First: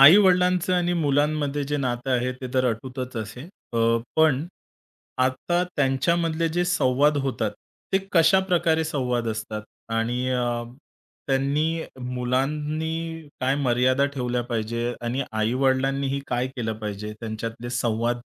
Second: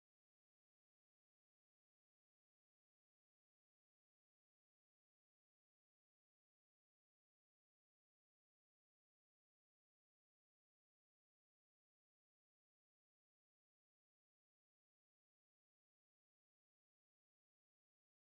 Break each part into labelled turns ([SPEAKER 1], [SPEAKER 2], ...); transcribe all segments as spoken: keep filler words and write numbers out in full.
[SPEAKER 1] आई-वडिलांचं आणि मुलांमध्ये जे नातं आहे ते तर अटूटच असे. अ, पण आता त्यांच्यामधले जे संवाद होतात, ते कशा प्रकारे संवाद असतात? आणि अ, त्यांनी मुलांनी काय मर्यादा ठेवल्या पाहिजे आणि आई-वडिलांनीही काय केलं पाहिजे त्यांच्यातले संवाद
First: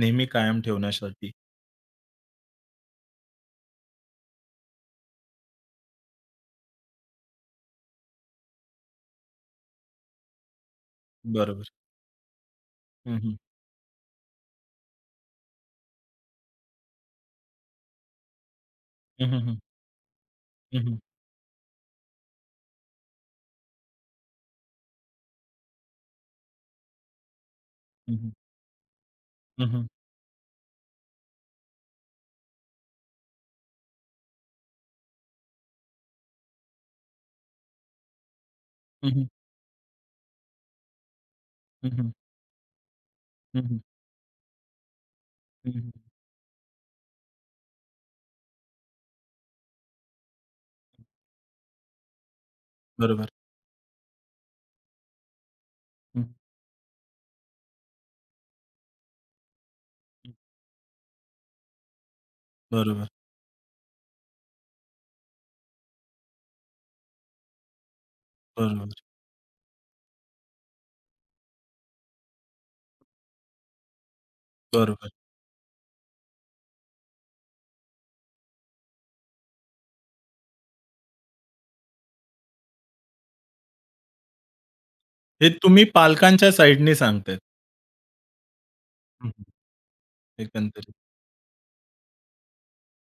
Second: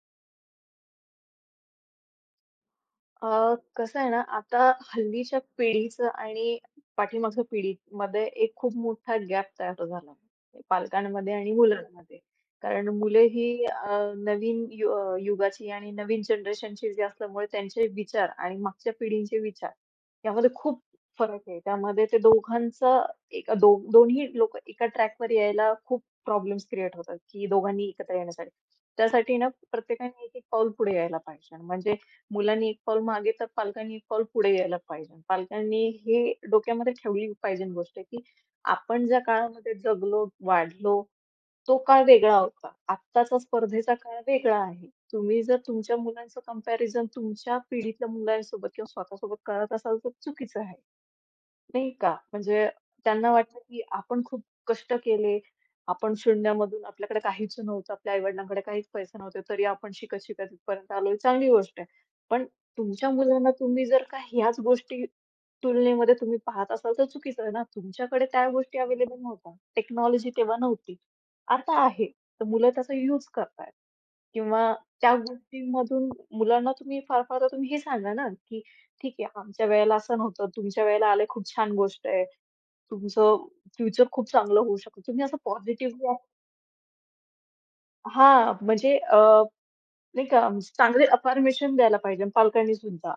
[SPEAKER 1] नेहमी कायम ठेवण्यासाठी?
[SPEAKER 2] अ, कसं आहे ना, आता हल्लीच्या पिढीचं आणि पाठीमागच्या पिढीमध्ये एक खूप मोठा गॅप तयार झाला आहे पालकांमध्ये आणि
[SPEAKER 1] बरोबर.
[SPEAKER 2] मुलांमध्ये. कारण
[SPEAKER 1] हं,
[SPEAKER 2] मुले
[SPEAKER 1] हं.
[SPEAKER 2] ही अ, नवीन यु अ, युगाची आणि नवीन जनरेशनची जी असल्यामुळे त्यांचे विचार आणि मागच्या
[SPEAKER 1] हं,
[SPEAKER 2] पिढींचे
[SPEAKER 1] हं, हं.
[SPEAKER 2] विचार यामध्ये खूप
[SPEAKER 1] हं, हं.
[SPEAKER 2] फरक आहे. त्यामध्ये ते दोघांचं एका दो दोन्ही लोकं एका ट्रॅकवर यायला खूप प्रॉब्लेम्स क्रिएट होतात, की दोघांनी
[SPEAKER 1] हं,
[SPEAKER 2] एकत्र
[SPEAKER 1] हं.
[SPEAKER 2] येण्यासाठी. त्यासाठी ना,
[SPEAKER 1] हं, हं.
[SPEAKER 2] प्रत्येकाने एक-एक पाऊल पुढे यायला पाहिजे. म्हणजे मुलांनी एक पाऊल मागे तर पालकांनी एक पाऊल पुढे यायला पाहिजे. पालकांनी हे डोक्यामध्ये ठेवली पाहिजे गोष्ट, की आपण ज्या
[SPEAKER 1] हं,
[SPEAKER 2] काळामध्ये जगलो, वाढलो, तो काळ वेगळा होता. आत्ताचा स्पर्धेचा काळ वेगळा आहे. तुम्ही जर तुमच्या मुलांचं कंपॅरिझन तुमच्या पिढीतल्या मुलांसोबत किंवा स्वतःसोबत करत असाल, तर चुकीचं आहे. नाही का? म्हणजे
[SPEAKER 1] बरोबर.
[SPEAKER 2] त्यांना वाटतं, की आपण खूप कष्ट केले. आपण
[SPEAKER 1] हं, हं.
[SPEAKER 2] शून्यामधून आपल्याकडे काहीच नव्हतं. आपल्या आई-वडिलांकडे काहीच पैसे नव्हते. तरी आपण शिकत-शिकत इथपर्यंत आलोय. चांगली गोष्ट आहे. पण
[SPEAKER 1] बरोबर,
[SPEAKER 2] तुमच्या मुलांना तुम्ही जर का ह्याच गोष्टी तुलनेमध्ये तुम्ही पाहत असाल तर चुकीचं आहे ना. तुमच्याकडे त्या गोष्टी
[SPEAKER 1] बरोबर,
[SPEAKER 2] अवेलेबल नव्हत्या. टेक्नॉलॉजी तेव्हा नव्हती. आता आहे. तर मुलं त्याचा यूज करतायत. किंवा
[SPEAKER 1] बरोबर.
[SPEAKER 2] त्या गोष्टींमधून मुलांना तुम्ही फार फार तर तुम्ही हे सांगा ना, की "ठीक आहे, आमच्या वेळेला असं नव्हतं. तुमच्या वेळेला आलंय खूप छान गोष्ट आहे. तुमचं फ्युचर खूप चांगलं होऊ शकतं." तुम्ही असं
[SPEAKER 1] हे तुम्ही
[SPEAKER 2] पॉझिटिव्हली
[SPEAKER 1] पालकांच्या साइडनी सांगतायत.
[SPEAKER 2] हां, म्हणजे अ,
[SPEAKER 1] हं, हं.
[SPEAKER 2] नाही का, म्हणजे
[SPEAKER 1] एकंदरीत.
[SPEAKER 2] चांगले अफर्मेशन द्यायला पाहिजे पालकांनी सुद्धा.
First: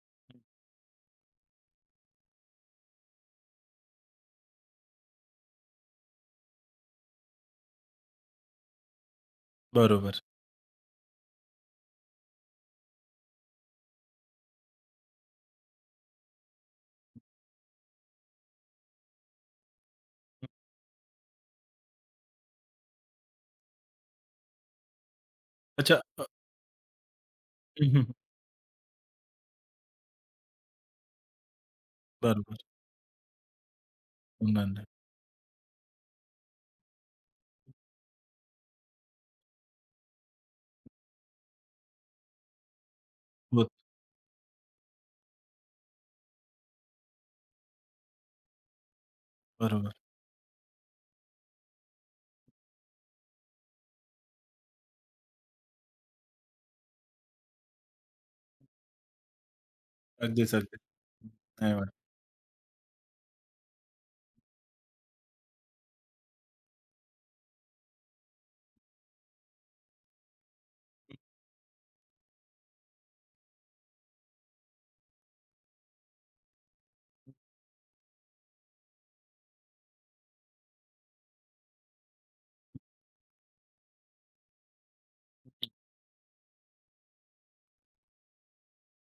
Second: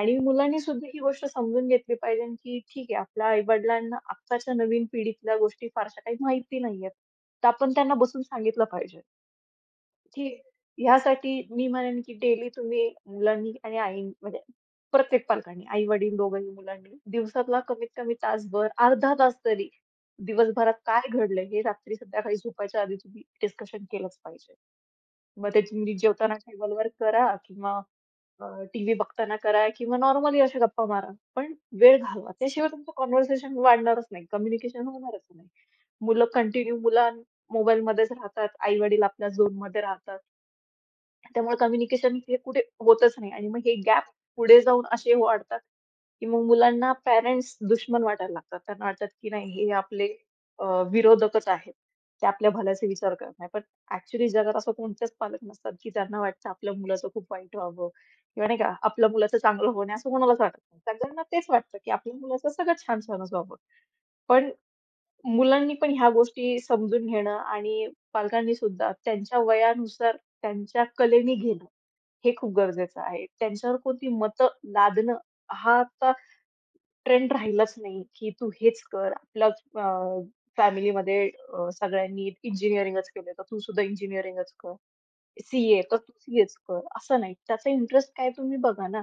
[SPEAKER 2] आणि मुलांनी सुद्धा ही गोष्ट समजून घेतली पाहिजे, की ठीक आहे, आपल्या आई-वडिलांना आत्ताच्या नवीन पिढीतल्या गोष्टी फारशा काही माहिती नाहीयेत. तर आपण त्यांना बसून सांगितलं पाहिजे,
[SPEAKER 1] बरोबर.
[SPEAKER 2] की ह्यासाठी मी म्हणेन की डेली तुम्ही मुलांनी आणि आई म्हणजे प्रत्येक पालकांनी, आई-वडील दोघंही मुलांनी दिवसातला कमीत कमी तासभर, अर्धा तास तरी दिवसभरात काय घडलंय हे रात्री संध्याकाळी झोपायच्या आधी तुम्ही डिस्कशन केलंच पाहिजे. मग ते तुम्ही
[SPEAKER 1] अच्छा अ,
[SPEAKER 2] जेवताना टेबलवर करा किंवा
[SPEAKER 1] हं, हं.
[SPEAKER 2] टीव्ही बघताना करा किंवा नॉर्मली अशा गप्पा मारा. पण वेळ घालवा.
[SPEAKER 1] बरोबर.
[SPEAKER 2] त्याशिवाय तुमचं कन्व्हर्सेशन वाढणारच नाही,
[SPEAKER 1] होणार नाही.
[SPEAKER 2] कम्युनिकेशन होणारच नाही. मुलं कंटिन्यू मुलं मोबाईलमध्येच राहतात, आई-वडील आपल्या झोनमध्ये राहतात. त्यामुळे कम्युनिकेशन हे कुठे होतच नाही आणि मग
[SPEAKER 1] होत
[SPEAKER 2] हे गॅप पुढे जाऊन असे वाढतात, की मग मुलांना पॅरेंट्स दुश्मन वाटायला लागतात. त्यांना वाटतात, की नाही हे
[SPEAKER 1] बरोबर.
[SPEAKER 2] आपले अ, विरोधकच आहेत. ते आपल्या भल्याचा विचार करत नाही. पण ॲक्चुअली जगात असं कोणतेच पालक नसतात, की त्यांना वाटतं आपल्या मुलाचं खूप वाईट व्हावं किंवा नाही का, आपल्या मुलाचं चांगलं होऊ असं कोणालाच
[SPEAKER 1] अगदीच,
[SPEAKER 2] वाटत
[SPEAKER 1] अगदीच.
[SPEAKER 2] नाही. सगळ्यांना तेच
[SPEAKER 1] नाही
[SPEAKER 2] वाटतं, की
[SPEAKER 1] वाटत.
[SPEAKER 2] आपल्या मुलाचं सगळं छान-छानच व्हावं. पण मुलांनी पण ह्या गोष्टी समजून घेणं आणि पालकांनी सुद्धा त्यांच्या वयानुसार त्यांच्या कलेने घेणं, हे खूप गरजेचं आहे. त्यांच्यावर कोणती मतं लादणं हा आता ट्रेंड राहिलाच नाही, की तू हेच कर. आपला अ, फॅमिलीमध्ये अ, सगळ्यांनी इंजिनिअरिंगच केलं, तर तू सुद्धा इंजिनिअरिंगच कर. सीए तर तू सीएच कर असं नाही. त्याचा इंटरेस्ट काय तुम्ही बघा ना.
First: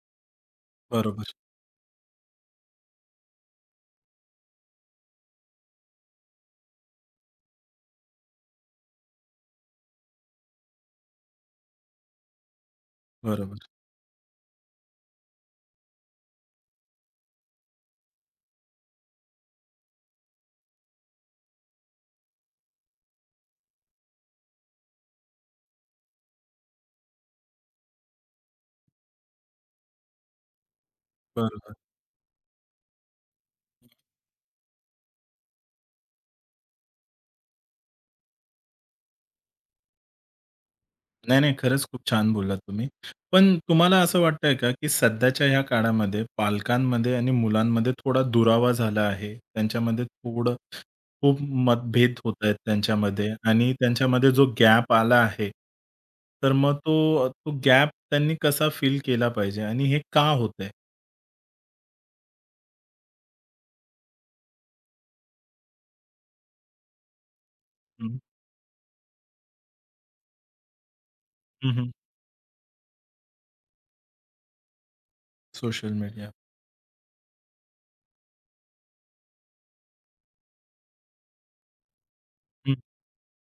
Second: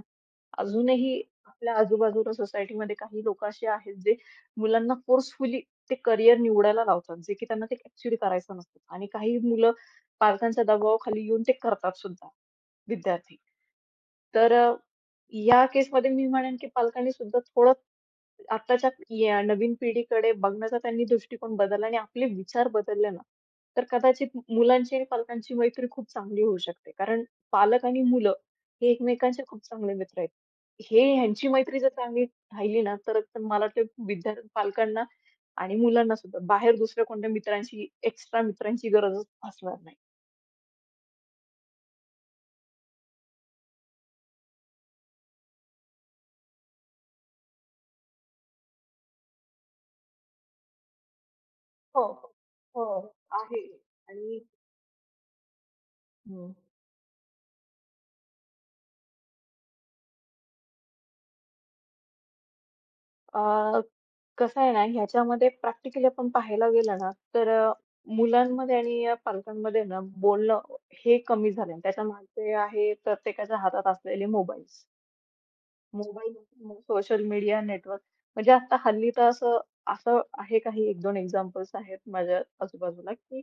[SPEAKER 2] अजूनही
[SPEAKER 1] बरोबर,
[SPEAKER 2] आपल्या आजूबाजूला सोसायटीमध्ये काही लोकं अशी आहेत, जे मुलांना फोर्सफुली ते करियर निवडायला लावतात, जे की त्यांना ते ॲक्चुअली करायचं नसतं. आणि काही मुलं पालकांच्या दबावाखाली येऊन ते करतात सुद्धा, विद्यार्थी.
[SPEAKER 1] बरोबर,
[SPEAKER 2] तर या केसमध्ये मी म्हणेन, की पालकांनी सुद्धा थोडं आत्ताच्या या नवीन पिढीकडे बघण्याचा त्यांनी दृष्टिकोन बदलला आणि आपले विचार बदलले ना, तर कदाचित मुलांची आणि पालकांची मैत्री खूप चांगली होऊ शकते. कारण पालक आणि मुलं हे एकमेकांचे खूप चांगले मित्र आहेत. हे ह्यांची
[SPEAKER 1] बरोबर.
[SPEAKER 2] मैत्री जर चांगली राहिली ना, तर तर मला वाटतं विद्या पालकांना आणि मुलांना सुद्धा बाहेर दुसऱ्या कोणत्या मित्रांची, एक्स्ट्रा मित्रांची गरजच भासणार नाही.
[SPEAKER 1] नाही, नाही. खरंच खूप छान बोललात तुम्ही. पण तुम्हाला असं वाटतंय का, की सध्याच्या ह्या काळामध्ये पालकांमध्ये आणि मुलांमध्ये थोडा दुरावा झाला आहे. त्यांच्यामध्ये थोडं खूप
[SPEAKER 2] हो,
[SPEAKER 1] मतभेद होत
[SPEAKER 2] हो.
[SPEAKER 1] आहेत
[SPEAKER 2] हो.
[SPEAKER 1] त्यांच्यामध्ये
[SPEAKER 2] आहे.
[SPEAKER 1] आणि त्यांच्यामध्ये
[SPEAKER 2] आणि
[SPEAKER 1] जो गॅप आला आहे, तर
[SPEAKER 2] हं.
[SPEAKER 1] मग तो तो गॅप त्यांनी कसा फिल केला पाहिजे आणि हे का होतंय?
[SPEAKER 2] कसं आहे ना, ह्याच्यामध्ये प्रॅक्टिकली आपण पाहायला गेलं ना, तर अ,
[SPEAKER 1] हं,
[SPEAKER 2] मुलांमध्ये आणि अ, पालकांमध्ये ना बोलणं हे कमी झालंय. त्याच्यामागे आहे प्रत्येकाच्या हातात असलेले मोबाईल्स.
[SPEAKER 1] Social media.
[SPEAKER 2] मोबाईल, म्हणजे सोशल मीडिया नेटवर्क म्हणजे आता हल्ली तर असं असं आहे, काही एक दोन एक्झाम्पल्स आहेत माझ्या आजूबाजूला, की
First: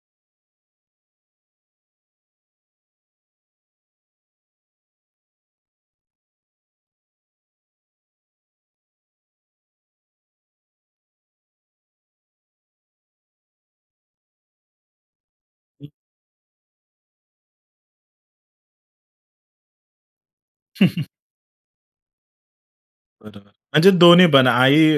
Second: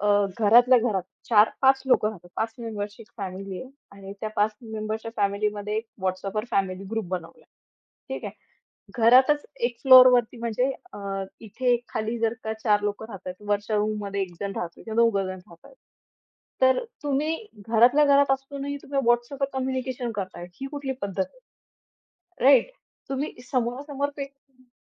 [SPEAKER 2] अ, घरातल्या घरात चार पाच लोकं राहतात. पाच मेंबर्सची फॅमिली आहे आणि त्या पाच मेंबर्सच्या फॅमिलीमध्ये एक WhatsAppवर फॅमिली ग्रुप बनवला. ठीक आहे. घरातच एक फ्लोअरवरती म्हणजे अ, इथे खाली जर का चार लोकं राहतायत, वरच्या रूममध्ये एक जण राहतो किंवा दोन जण राहतायत. तर तुम्ही घरातल्या घरात असूनही तुम्ही WhatsAppवर कम्युनिकेशन करताय, ही कुठली पद्धत आहे? राइट? तुम्ही
[SPEAKER 1] बरोबर. म्हणजे
[SPEAKER 2] समोरासमोर
[SPEAKER 1] दोन्ही
[SPEAKER 2] ते
[SPEAKER 1] पण आई,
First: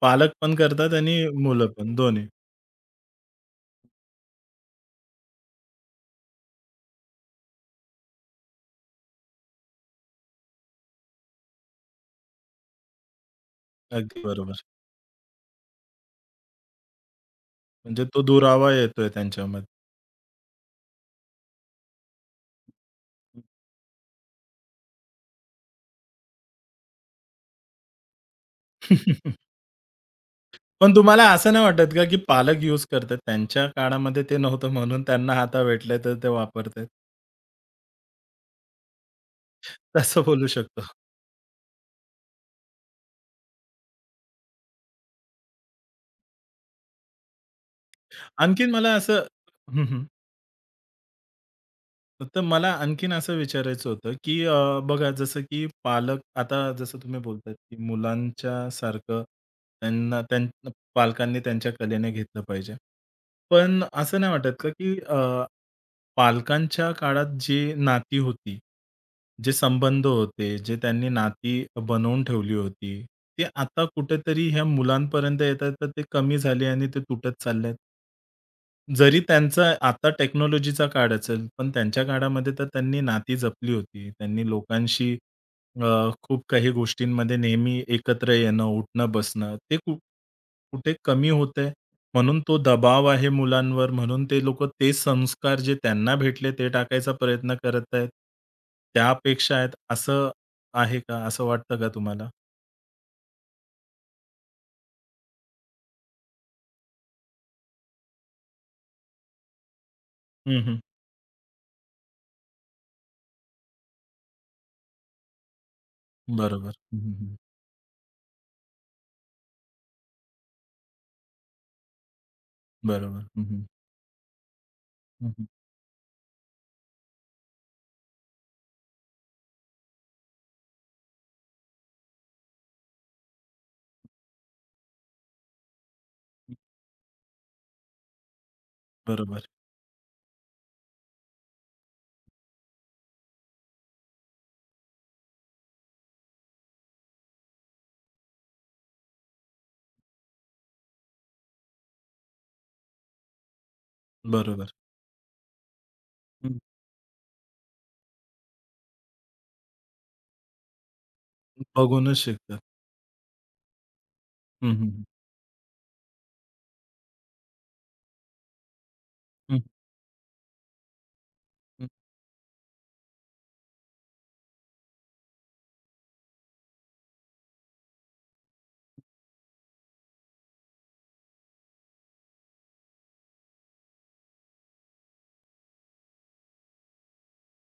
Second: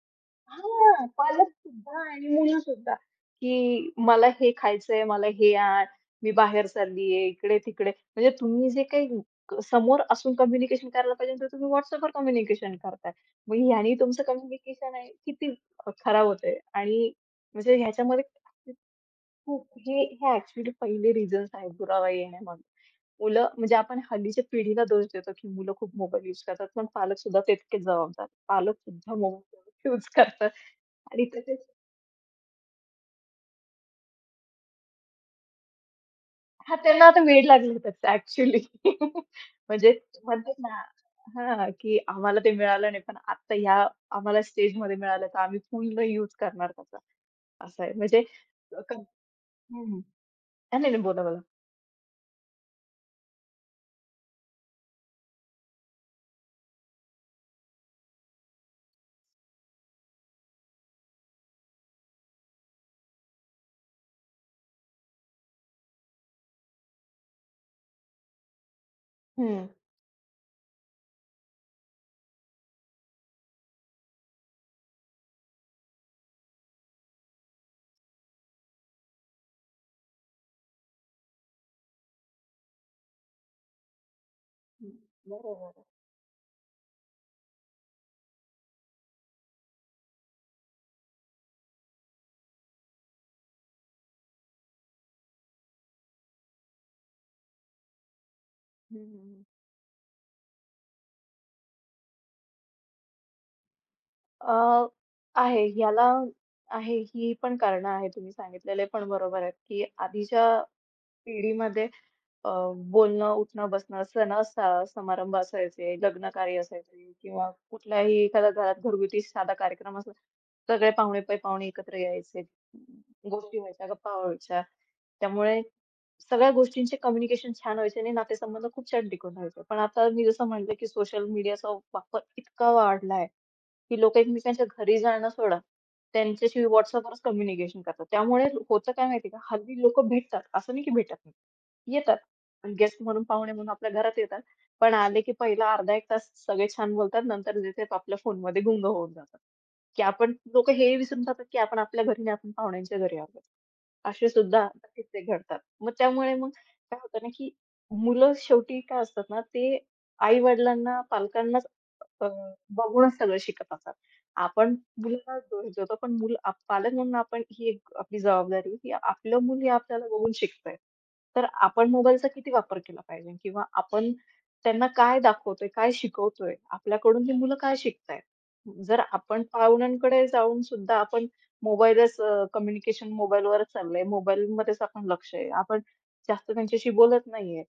[SPEAKER 1] पालक पण करतात
[SPEAKER 2] हां,
[SPEAKER 1] आणि मुलं पण
[SPEAKER 2] पालकसुद्धा
[SPEAKER 1] दोन्ही.
[SPEAKER 2] आणि मुलंसुद्धा, की मला हे खायचंय, मला हे आण, मी बाहेर चाललीये, इकडे-तिकडे. म्हणजे तुम्ही जे काही क- समोर असून कम्युनिकेशन करायला पाहिजे, तर तुम्ही WhatsAppवर कम्युनिकेशन करताय. मग ह्यानी
[SPEAKER 1] अगदी
[SPEAKER 2] तुमचं
[SPEAKER 1] बरोबर.
[SPEAKER 2] कम्युनिकेशन आहे किती अ, खराब होतंय आणि म्हणजे
[SPEAKER 1] म्हणजे तो
[SPEAKER 2] ह्याच्यामध्ये
[SPEAKER 1] दुरावा येतोय त्यांच्यामध्ये.
[SPEAKER 2] खूप हे हे ॲक्चुअली पहिले रिझन्स आहेत दुरावा येण्यामागे. मुलं म्हणजे आपण हल्लीच्या पिढीला दोष देतो, की मुलं खूप मोबाईल यूज करतात, पण पालकसुद्धा तितकेच जबाबदार. पालकसुद्धा मोबाईल यूज करतात.
[SPEAKER 1] पण तुम्हाला
[SPEAKER 2] आणि
[SPEAKER 1] असं नाही
[SPEAKER 2] तसेच
[SPEAKER 1] वाटत का, की पालक यूज करतात त्यांच्या काळामध्ये ते नव्हतं म्हणून त्यांना आता भेटलंय तर ते
[SPEAKER 2] हां,
[SPEAKER 1] वापरतायत.
[SPEAKER 2] त्यांना आता वेड लागलं होतं ॲक्चुअली. म्हणजे
[SPEAKER 1] तसं बोलू
[SPEAKER 2] म्हणतात ना
[SPEAKER 1] शकतो.
[SPEAKER 2] हां, की आम्हाला ते मिळालं नाही, पण आता ह्या आम्हाला स्टेजमध्ये मिळालं, तर आम्ही पूर्ण यूज करणार त्याचा, असं आहे. म्हणजे
[SPEAKER 1] आणखीन मला
[SPEAKER 2] क
[SPEAKER 1] असं हं,
[SPEAKER 2] हं,
[SPEAKER 1] हं.
[SPEAKER 2] नाही, नाही, बोला, बोला.
[SPEAKER 1] तर मला आणखीन असं विचारायचं होतं, की अ, बघा जसं की पालक आता जसं तुम्ही बोलतायत, की मुलांच्या सारखं त्यांना त्यां पालकांनी त्यांच्या कलेने घेतलं पाहिजे. पण असं नाही वाटत का, की अ पालकांच्या काळात जी नाती होती, जे
[SPEAKER 2] हं.
[SPEAKER 1] संबंध होते, जे त्यांनी नाती बनवून ठेवली होती, ते आता कुठेतरी ह्या मुलांपर्यंत येतात, तर ते कमी झाली आणि ते तुटत चाललेत? जरी त्यांचा आता टेक्नॉलॉजीचा काळ असेल, पण त्यांच्या काळामध्ये तर त्यांनी नाती जपली होती. त्यांनी लोकांशी
[SPEAKER 2] बरोबर आहे.
[SPEAKER 1] अ, खूप काही गोष्टींमध्ये नेहमी एकत्र येणं, उठणं-बसणं ते कु कुठे कमी होतंय. म्हणून तो दबाव आहे मुलांवर, म्हणून ते लोकं ते संस्कार जे त्यांना भेटले ते टाकायचा प्रयत्न करत आहेत.
[SPEAKER 2] हं,
[SPEAKER 1] त्या
[SPEAKER 2] हं, हं.
[SPEAKER 1] आहेत असं आहे का? असं वाटतं का तुम्हाला?
[SPEAKER 2] अ, आहे याला आहे, ही पण कारणं आहे, तुम्ही सांगितलेले पण बरोबर आहेत, की आधीच्या
[SPEAKER 1] हं, हं.
[SPEAKER 2] पिढीमध्ये अ, बोलणं, उठणं, बसणं, सण असा समारंभ असायचे, लग्नकार्य
[SPEAKER 1] बरोबर. हं,
[SPEAKER 2] असायचे
[SPEAKER 1] हं, हं.
[SPEAKER 2] किंवा कुठल्याही एखाद्या घरात घरगुती साधा कार्यक्रम असला, सगळे पाहुणे पै पाहुणे एकत्र यायचे.
[SPEAKER 1] बरोबर. हं,
[SPEAKER 2] गोष्टी
[SPEAKER 1] हं.
[SPEAKER 2] व्हायच्या, गप्पा व्हायच्या.
[SPEAKER 1] हं, हं.
[SPEAKER 2] त्यामुळे सगळ्या गोष्टींचे कम्युनिकेशन छान व्हायचे आणि नातेसंबंध खूप छान टिकून राहायचे. पण आता मी जसं म्हटलं, की सोशल मीडियाचा वापर इतका वाढला की लोकं एकमेकांच्या घरी जाणं सोडा, त्यांच्याशी WhatsAppवरच कम्युनिकेशन करतात. त्यामुळे होतं काय माहिती का,
[SPEAKER 1] बरोबर,
[SPEAKER 2] हल्ली लोकं भेटतात, असं नाही की भेटत नाही. येतात. गेस्ट म्हणून पाहुणे म्हणून आपल्या घरात येतात. पण आले की पहिला अर्धा एक तास सगळे छान बोलतात. नंतर जे ते आपल्या फोनमध्ये गुंग होऊन जातात, की आपण लोकं हे विसरून जातात, की आपण आपल्या घरी नाही, आपण पाहुण्यांच्या घरी आलोय. असे सुद्धा
[SPEAKER 1] बरोबर.
[SPEAKER 2] किस्से घडतात. मग त्यामुळे मग काय होतं ना, की मुलं शेवटी काय असतात ना, ते आई-वडिलांना, पालकांनाच
[SPEAKER 1] बघूनच
[SPEAKER 2] अ,
[SPEAKER 1] शिकतात.
[SPEAKER 2] बघूनच सगळं शिकत असतात.
[SPEAKER 1] हं,
[SPEAKER 2] आपण
[SPEAKER 1] हं, हं.
[SPEAKER 2] मुलाला टोचतो पण मूल आप पालक म्हणून आपण ही एक आपली जबाबदारी आहे, की आपलं
[SPEAKER 1] हं,
[SPEAKER 2] मूल हे आपल्याला बघून शिकतंय. तर
[SPEAKER 1] हं,
[SPEAKER 2] आपण मोबाईलचा किती वापर केला पाहिजे किंवा आपण त्यांना काय दाखवतोय, काय शिकवतोय, आपल्याकडून ही मुलं काय शिकतायत? जर आपण पाहुण्यांकडे जाऊन सुद्धा आपण मोबाईलच अ, कम्युनिकेशन मोबाईलवरच चाललंय, मोबाईलमध्येच आपण लक्ष आहे. आपण जास्त त्यांच्याशी बोलत नाहीये.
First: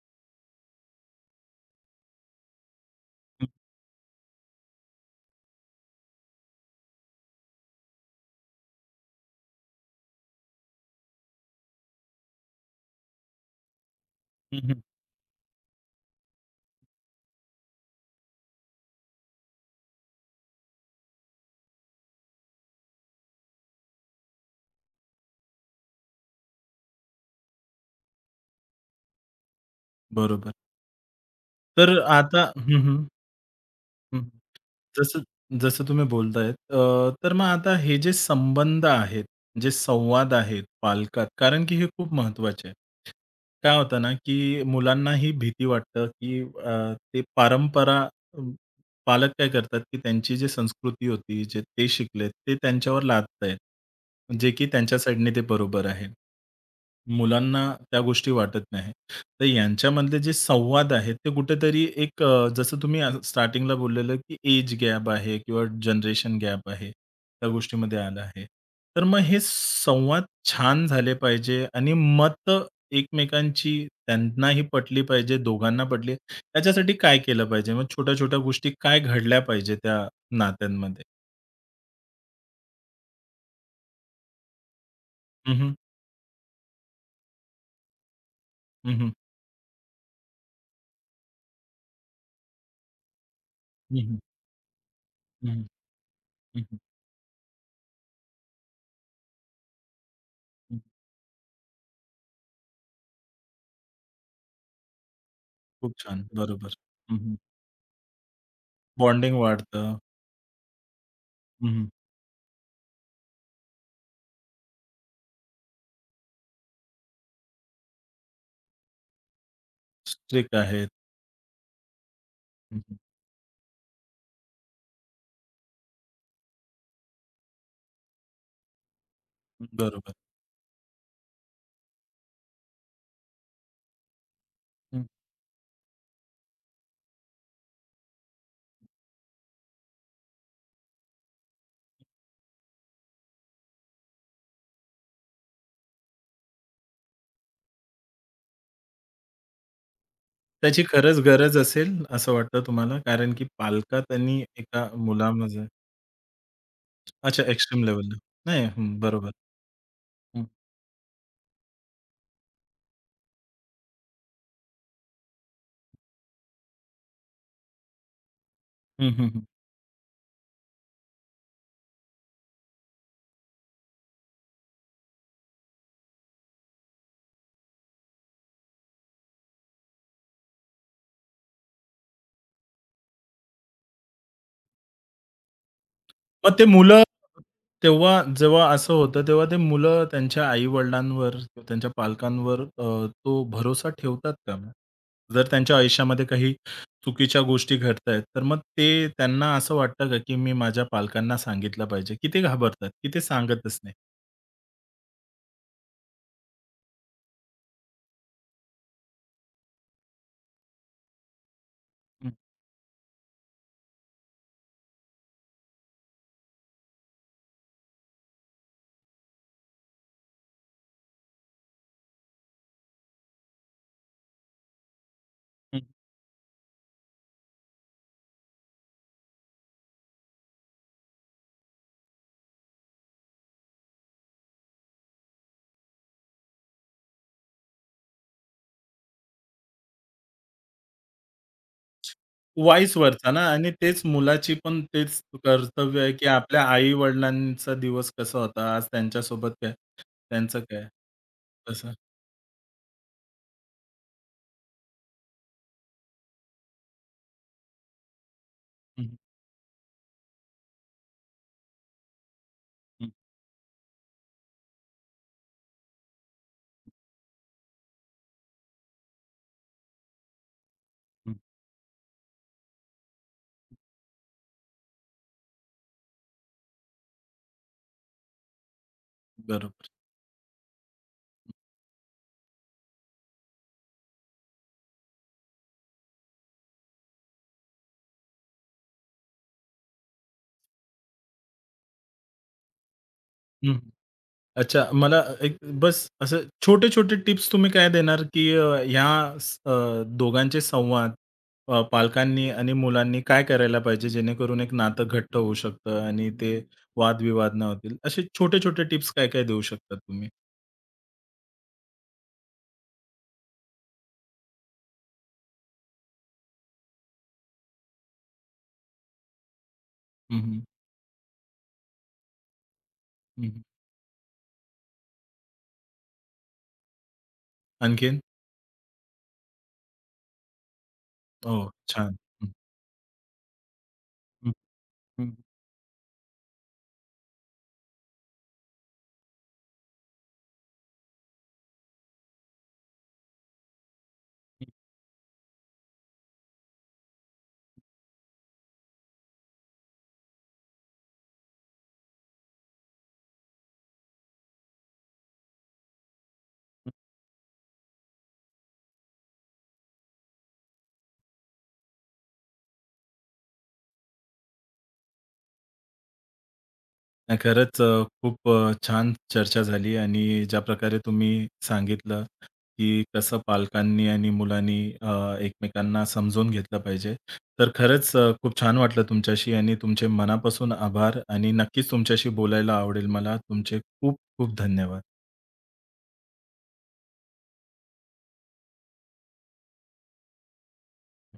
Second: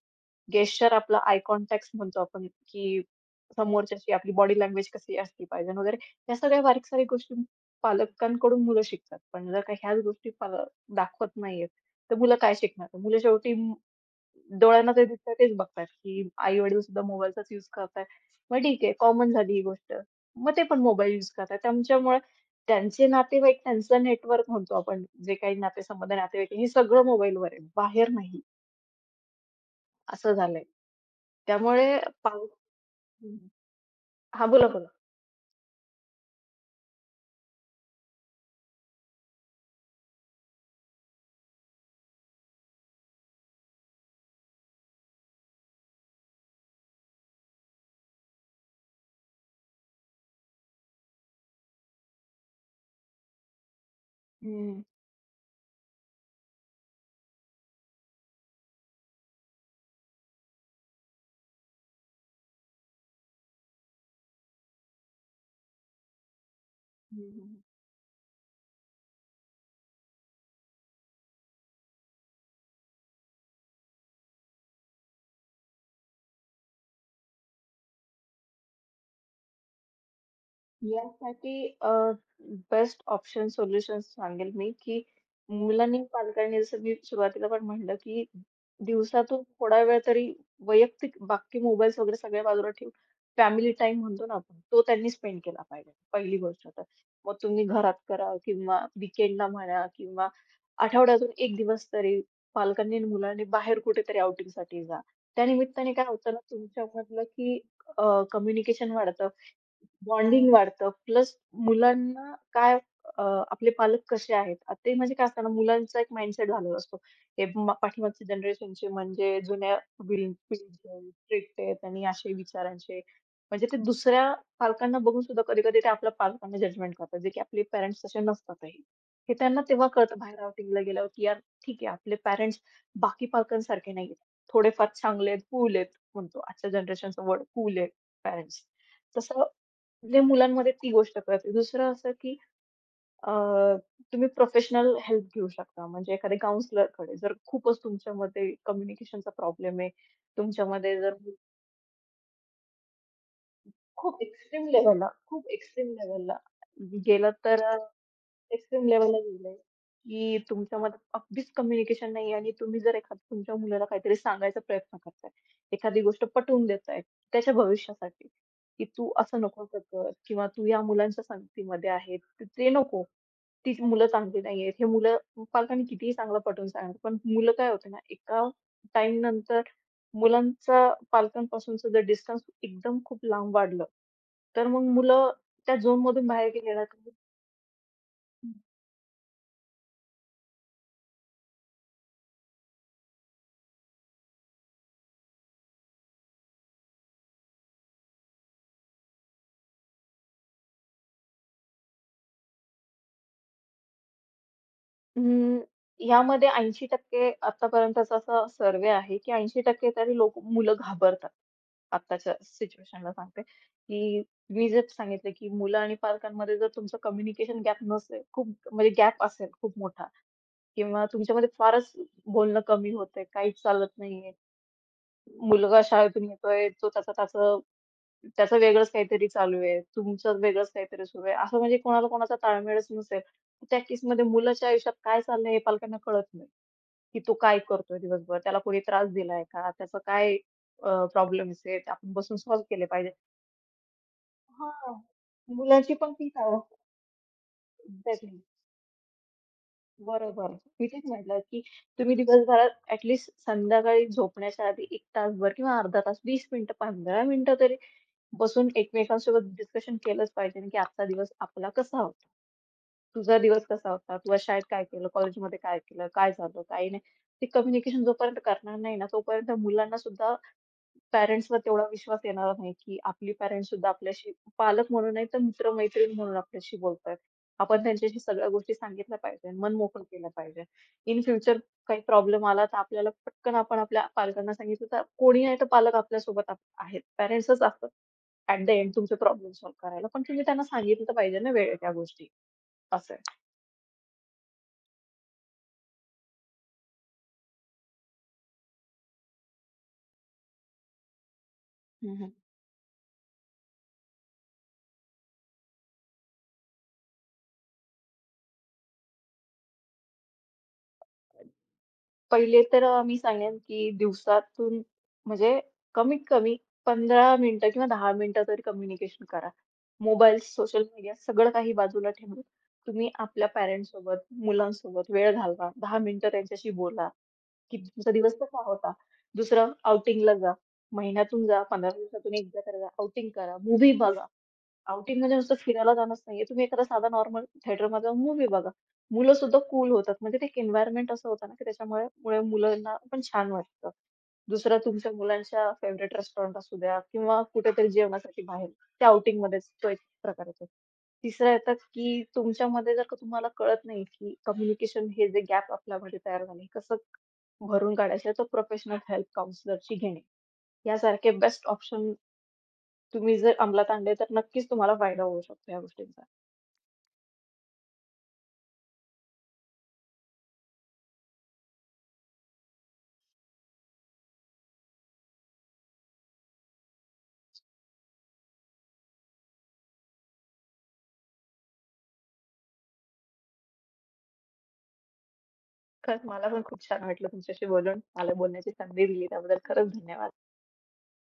[SPEAKER 2] गेस्चर आपला आय कॉन्टॅक्ट म्हणतो आपण, की
[SPEAKER 1] हं,
[SPEAKER 2] समोरच्याशी आपली बॉडी लँग्वेज कशी असली पाहिजे वगैरे. ह्या सगळ्या बारीक-सारीक गोष्टी पालकांकडून मुलं शिकतात. पण जर का ह्याच गोष्टी पाल दाखवत नाहीयेत, तर मुलं काय शिकणार? मुलं शेवटी म-
[SPEAKER 1] हं, हं.
[SPEAKER 2] डोळ्यांना जे दिसतंय तेच बघतात, की आई-वडील सुद्धा मोबाईलचाच यूज करतायत. मग ठीक आहे, कॉमन झाली ही गोष्ट. मग ते पण मोबाईल यूज करतायत. त्यांच्यामुळे त्यांचे नातेवाईक, त्यांचं नेटवर्क म्हणतो आपण, जे काही नातेसंबंध, नातेवाईक हे सगळं मोबाईलवर आहे, बाहेर नाही, असं
[SPEAKER 1] बरोबर.
[SPEAKER 2] झालंय. त्यामुळे
[SPEAKER 1] तर आता
[SPEAKER 2] पालक
[SPEAKER 1] हं, हं,
[SPEAKER 2] हं.
[SPEAKER 1] हं.
[SPEAKER 2] हां, बोला, बोला.
[SPEAKER 1] जसं जसं तुम्ही बोलतायत अ, तर मग आता हे जे संबंध आहेत, जे संवाद आहेत पालकात, कारण की हे खूप महत्त्वाचे आहे. काय होतं ना, की मुलांना ही भीती वाटतं, की अ, ते परंपरा अं, पालक काय करतात, की त्यांची जी संस्कृती होती, जे ते शिकलेत, ते त्यांच्यावर लादतायत. जे की
[SPEAKER 2] हं,
[SPEAKER 1] त्यांच्या साईडने ते बरोबर आहे. मुलांना त्या गोष्टी वाटत नाही. तर यांच्यामधले जे संवाद आहेत, ते कुठेतरी एक अ, जसं तुम्ही अ, स्टार्टिंगला बोललेलं, की एज गॅप आहे किंवा जनरेशन गॅप आहे,
[SPEAKER 2] हं,
[SPEAKER 1] त्या गोष्टीमध्ये आलं आहे. तर मग हे संवाद छान झाले पाहिजे आणि मत एकमेकांची त्यांनाही पटली पाहिजे, दोघांना पटली. त्याच्यासाठी काय केलं पाहिजे? मग छोट्या-छोट्या गोष्टी काय घडल्या पाहिजे त्या नात्यांमध्ये?
[SPEAKER 2] यासाठी बेस्ट ऑप्शन सोल्युशन्स सांगेल मी, की
[SPEAKER 1] हं, हं.
[SPEAKER 2] मुलांनी, पालकांनी जसं मी सुरुवातीला पण म्हटलं, की
[SPEAKER 1] हं, हं.
[SPEAKER 2] दिवसातून थोडा वेळ तरी वैयक्तिक बाकी मोबाईल्स वगैरे सगळ्या बाजूला ठेवून फॅमिली
[SPEAKER 1] हं,
[SPEAKER 2] टाइम
[SPEAKER 1] हं.
[SPEAKER 2] म्हणतो ना आपण, तो त्यांनी स्पेंड केला पाहिजे, पहिली गोष्ट तर. मग तुम्ही घरात करा किंवा वीकेंडला म्हणा किंवा आठवड्यातून एक दिवस तरी पालकांनी आणि मुलांनी बाहेर कुठेतरी आउटिंगसाठी जा.
[SPEAKER 1] खूप
[SPEAKER 2] त्यानिमित्ताने काय
[SPEAKER 1] छान.
[SPEAKER 2] होतं ना
[SPEAKER 1] बरोबर.
[SPEAKER 2] तुमच्यामधलं, की कम्युनिकेशन वाढतं.
[SPEAKER 1] बॉन्डिंग वाढतं.
[SPEAKER 2] बॉन्डिंग वाढतं. प्लस
[SPEAKER 1] हं,
[SPEAKER 2] मुलांना काय अ, आपले पालक कसे आहेत? आ ते म्हणजे काय असतं ना, मुलांचा एक माइंडसेट झालेला असतो. हे म पाठीमागची जनरेशनचे म्हणजे जुन्या पिढी
[SPEAKER 1] आहेत.
[SPEAKER 2] पिढीचे स्ट्रिक्ट आहेत आणि असे विचारांचे. म्हणजे ते दुसऱ्या पालकांना बघून सुद्धा कधी-कधी ते आपल्या पालकांना जजमेंट करतात, जे की आपले पॅरेंट्स तसे नसतातही. हे त्यांना तेव्हा
[SPEAKER 1] बरोबर.
[SPEAKER 2] कळतं बाहेर आउटिंगला गेल्यावर, की यार ठीक आहे, आपले पॅरेंट्स बाकी पालकांसारखे नाहीयेत. थोडेफार
[SPEAKER 1] हं.
[SPEAKER 2] चांगले आहेत, कूल आहेत म्हणतो. आजच्या जनरेशनचं वर्ड कूल आहेत पॅरेंट्स. तसं म्हणजे मुलांमध्ये ती गोष्ट कळते. दुसरं असं की अ, तुम्ही प्रोफेशनल हेल्प घेऊ शकता. म्हणजे एखाद्या काउंसलरकडे जर खूपच तुमच्यामध्ये कम्युनिकेशनचा प्रॉब्लेम आहे.
[SPEAKER 1] त्याची
[SPEAKER 2] तुमच्यामध्ये जर
[SPEAKER 1] खरंच गरज असेल असं वाटतं तुम्हाला? कारण की पालकात
[SPEAKER 2] खूप
[SPEAKER 1] आणि
[SPEAKER 2] एक्स्ट्रीम
[SPEAKER 1] एका
[SPEAKER 2] लेव्हलला खूप
[SPEAKER 1] मुलामध्ये
[SPEAKER 2] एक्स्ट्रीम लेव्हलला गेलं
[SPEAKER 1] अच्छा
[SPEAKER 2] तर
[SPEAKER 1] एक्स्ट्रीम लेव्हलला. नाही
[SPEAKER 2] एक्स्ट्रीम
[SPEAKER 1] हं,
[SPEAKER 2] लेव्हलला
[SPEAKER 1] बरोबर.
[SPEAKER 2] गेलंय, की
[SPEAKER 1] हं,
[SPEAKER 2] तुमच्यामध्ये अगदीच कम्युनिकेशन नाहीये आणि तुम्ही जर एखाद तुमच्या मुलाला काहीतरी सांगायचा प्रयत्न करताय, एखादी गोष्ट पटवून देताय त्याच्या भविष्यासाठी, की
[SPEAKER 1] हं,
[SPEAKER 2] "तू
[SPEAKER 1] हं,
[SPEAKER 2] असं
[SPEAKER 1] हं.
[SPEAKER 2] नको असं कर" किंवा "तू या मुलांच्या संगतीमध्ये आहे, तर ते नको. ती मुलं चांगली नाहीयेत." हे मुलं पालकांनी कितीही चांगलं पटवून सांगणार, पण मुलं काय होते ना, एका टाईम नंतर मुलांचा पालकांपासूनचा जर डिस्टन्स एकदम खूप लांब वाढलं, तर मग मुलं त्या झोनमधून बाहेर
[SPEAKER 1] मग ते
[SPEAKER 2] गेले ना.
[SPEAKER 1] मुलं तेव्हा जेव्हा असं होतं, तेव्हा ते मुलं त्यांच्या आई-वडिलांवर, त्यांच्या पालकांवर अ, तो भरोसा ठेवतात का मग? जर त्यांच्या आयुष्यामध्ये काही चुकीच्या गोष्टी घडतायत, तर मग ते त्यांना असं वाटतं का, की मी माझ्या पालकांना सांगितलं पाहिजे? की ते घाबरतात, की ते सांगतच नाही?
[SPEAKER 2] अं, यामध्ये ऐंशी टक्के आतापर्यंतचा असा सर्व्हे आहे, की ऐंशी टक्के तरी लोकं मुलं घाबरतात. आत्ताच्या सिच्युएशनला सांगते, की मी जे सांगितलं, की मुलं आणि पालकांमध्ये जर तुमचं कम्युनिकेशन गॅप नसेल, खूप म्हणजे गॅप असेल खूप मोठा किंवा तुमच्यामध्ये फारच बोलणं कमी होतंय, काहीच चालत नाहीये.
[SPEAKER 1] हं.
[SPEAKER 2] मुलगा शाळेतून येतोय, तो त्याचं त्याचं त्याचं वेगळंच काहीतरी चालू आहे, तुमचं वेगळंच काहीतरी सुरू आहे. असं म्हणजे कोणाला कोणाचा ताळमेळच नसेल. त्या केसमध्ये मुलाच्या आयुष्यात काय चाललंय हे पालकांना कळत नाही. की तो काय करतोय दिवसभर? त्याला कोणी त्रास दिलाय का? त्याचं काय अ, प्रॉब्लेम्स आहेत? आपण बसून सॉल्व्ह केले
[SPEAKER 1] वाईस
[SPEAKER 2] पाहिजे.
[SPEAKER 1] वरसा ना आणि तेच मुलाची पण
[SPEAKER 2] हां,
[SPEAKER 1] तेच
[SPEAKER 2] मुलांची
[SPEAKER 1] कर्तव्य आहे,
[SPEAKER 2] पण
[SPEAKER 1] की
[SPEAKER 2] तीच
[SPEAKER 1] आपल्या
[SPEAKER 2] अवस्था
[SPEAKER 1] आई-वडिलांचा दिवस कसा
[SPEAKER 2] एक्झॅक्टली.
[SPEAKER 1] होता, आज त्यांच्यासोबत काय,
[SPEAKER 2] बरोबर.
[SPEAKER 1] त्यांचं काय,
[SPEAKER 2] मी तेच म्हटलं, की
[SPEAKER 1] तसं.
[SPEAKER 2] तुम्ही दिवसभरात ॲट संध्याकाळी झोपण्याच्या आधी एक तासभर किंवा अर्धा तास, वीस मिनिटं, पंधरा मिनिटं तरी बसून
[SPEAKER 1] हं,
[SPEAKER 2] एकमेकांसोबत डिस्कशन केलंच पाहिजे, की आजचा दिवस आपला कसा होता?
[SPEAKER 1] हं,
[SPEAKER 2] तुझा दिवस कसा होता? तुला शाळेत काय केलं? कॉलेजमध्ये काय केलं? काय झालं? काही नाही. ते कम्युनिकेशन जोपर्यंत करणार नाही ना, तोपर्यंत मुलांना सुद्धा
[SPEAKER 1] हं.
[SPEAKER 2] पॅरेंट्सवर तेवढा विश्वास येणार नाही, की आपली पॅरेंट्स सुद्धा आपल्याशी पालक म्हणून नाही तर मित्र-मैत्रीण म्हणून आपल्याशी बोलतायत. आपण त्यांच्याशी सगळ्या गोष्टी सांगितल्या पाहिजे, मन
[SPEAKER 1] बरोबर.
[SPEAKER 2] मोकळं केलं पाहिजे. इन फ्युचर काही प्रॉब्लेम आला तर आपल्याला पटकन आपण आपल्या पालकांना सांगितलं तर कोणी नाही तर पालक आपल्यासोबत आप आहेत. पॅरेंट्सच असतात ॲट द एंड तुमचे प्रॉब्लेम सॉल्व्ह करायला. पण तुम्ही त्यांना सांगितलं तर पाहिजे ना वेळेत या गोष्टी असं आहे.
[SPEAKER 1] हं. अच्छा, मला एक बस असं छोटे-छोटे टिप्स तुम्ही काय देणार, की अ, ह्या स अ, दोघांचे संवाद अ,
[SPEAKER 2] हं,
[SPEAKER 1] पालकांनी आणि मुलांनी काय करायला पाहिजे, जेणेकरून एक नातं घट्ट होऊ शकतं आणि ते वादविवाद न होतील. असे छोटे-छोटे टिप्स काय-काय देऊ शकता तुम्ही?
[SPEAKER 2] पहिले तर अ, मी सांगेन की दिवसातून म्हणजे कमीत कमी पंधरा मिनिटं किंवा दहा मिनिटं तरी कम्युनिकेशन करा. मोबाईल,
[SPEAKER 1] हं, हं,
[SPEAKER 2] सोशल मीडिया सगळं काही बाजूला ठेवून तुम्ही आपल्या पॅरेंट्ससोबत, मुलांसोबत वेळ घालवा. दहा मिनिटं त्यांच्याशी बोला, की तुमचा
[SPEAKER 1] आणखीन?
[SPEAKER 2] दिवस कसा होता. दुसरं आउटिंगला जा. महिन्यातून
[SPEAKER 1] हो,
[SPEAKER 2] जा, पंधरा
[SPEAKER 1] छान.
[SPEAKER 2] दिवसातून
[SPEAKER 1] हं,
[SPEAKER 2] एकदा तरी जा. आउटिंग करा, मूव्ही बघा.
[SPEAKER 1] हं,
[SPEAKER 2] आउटिंग
[SPEAKER 1] हं.
[SPEAKER 2] म्हणजे नुसतं फिरायला जाणंच नाहीये. तुम्ही एखादा साधा नॉर्मल थिएटरमध्ये जाऊन मूव्ही बघा. मुलं सुद्धा कूल होतात. म्हणजे ते एक एन्व्हायर्नमेंट असं होतं ना, की त्याच्यामुळे मुळे मुलांना पण छान वाटतं. दुसरं तुमच्या मुलांच्या फेव्हरेट रेस्टॉरंट असू द्या किंवा कुठेतरी जेवणासाठी बाहेर, त्या आउटिंगमध्येच तो एक प्रकार येतो. तिसरं येतं, की तुमच्यामध्ये जर का तुम्हाला कळत नाही, की कम्युनिकेशन हे जे गॅप आपल्यामध्ये तयार झाले, कसं भरून काढायचं, तर प्रोफेशनल हेल्प काउन्सिलरची घेणे. यासारखे बेस्ट ऑप्शन तुम्ही जर अंमलात आणले तर नक्कीच तुम्हाला फायदा होऊ शकतो या गोष्टींचा.
[SPEAKER 1] नाही खरंच अ, खूप अ, छान चर्चा झाली आणि ज्याप्रकारे तुम्ही सांगितलं, की कसं पालकांनी आणि मुलांनी अ, एकमेकांना समजून घेतलं पाहिजे. तर खरंच अ, खूप छान वाटलं तुमच्याशी आणि तुमचे मनापासून आभार आणि नक्कीच तुमच्याशी बोलायला आवडेल मला. तुमचे खूप खूप धन्यवाद.
[SPEAKER 2] खरंच मला पण खूप छान वाटलं तुमच्याशी बोलून. मला बोलण्याची संधी दिली त्याबद्दल खरंच धन्यवाद.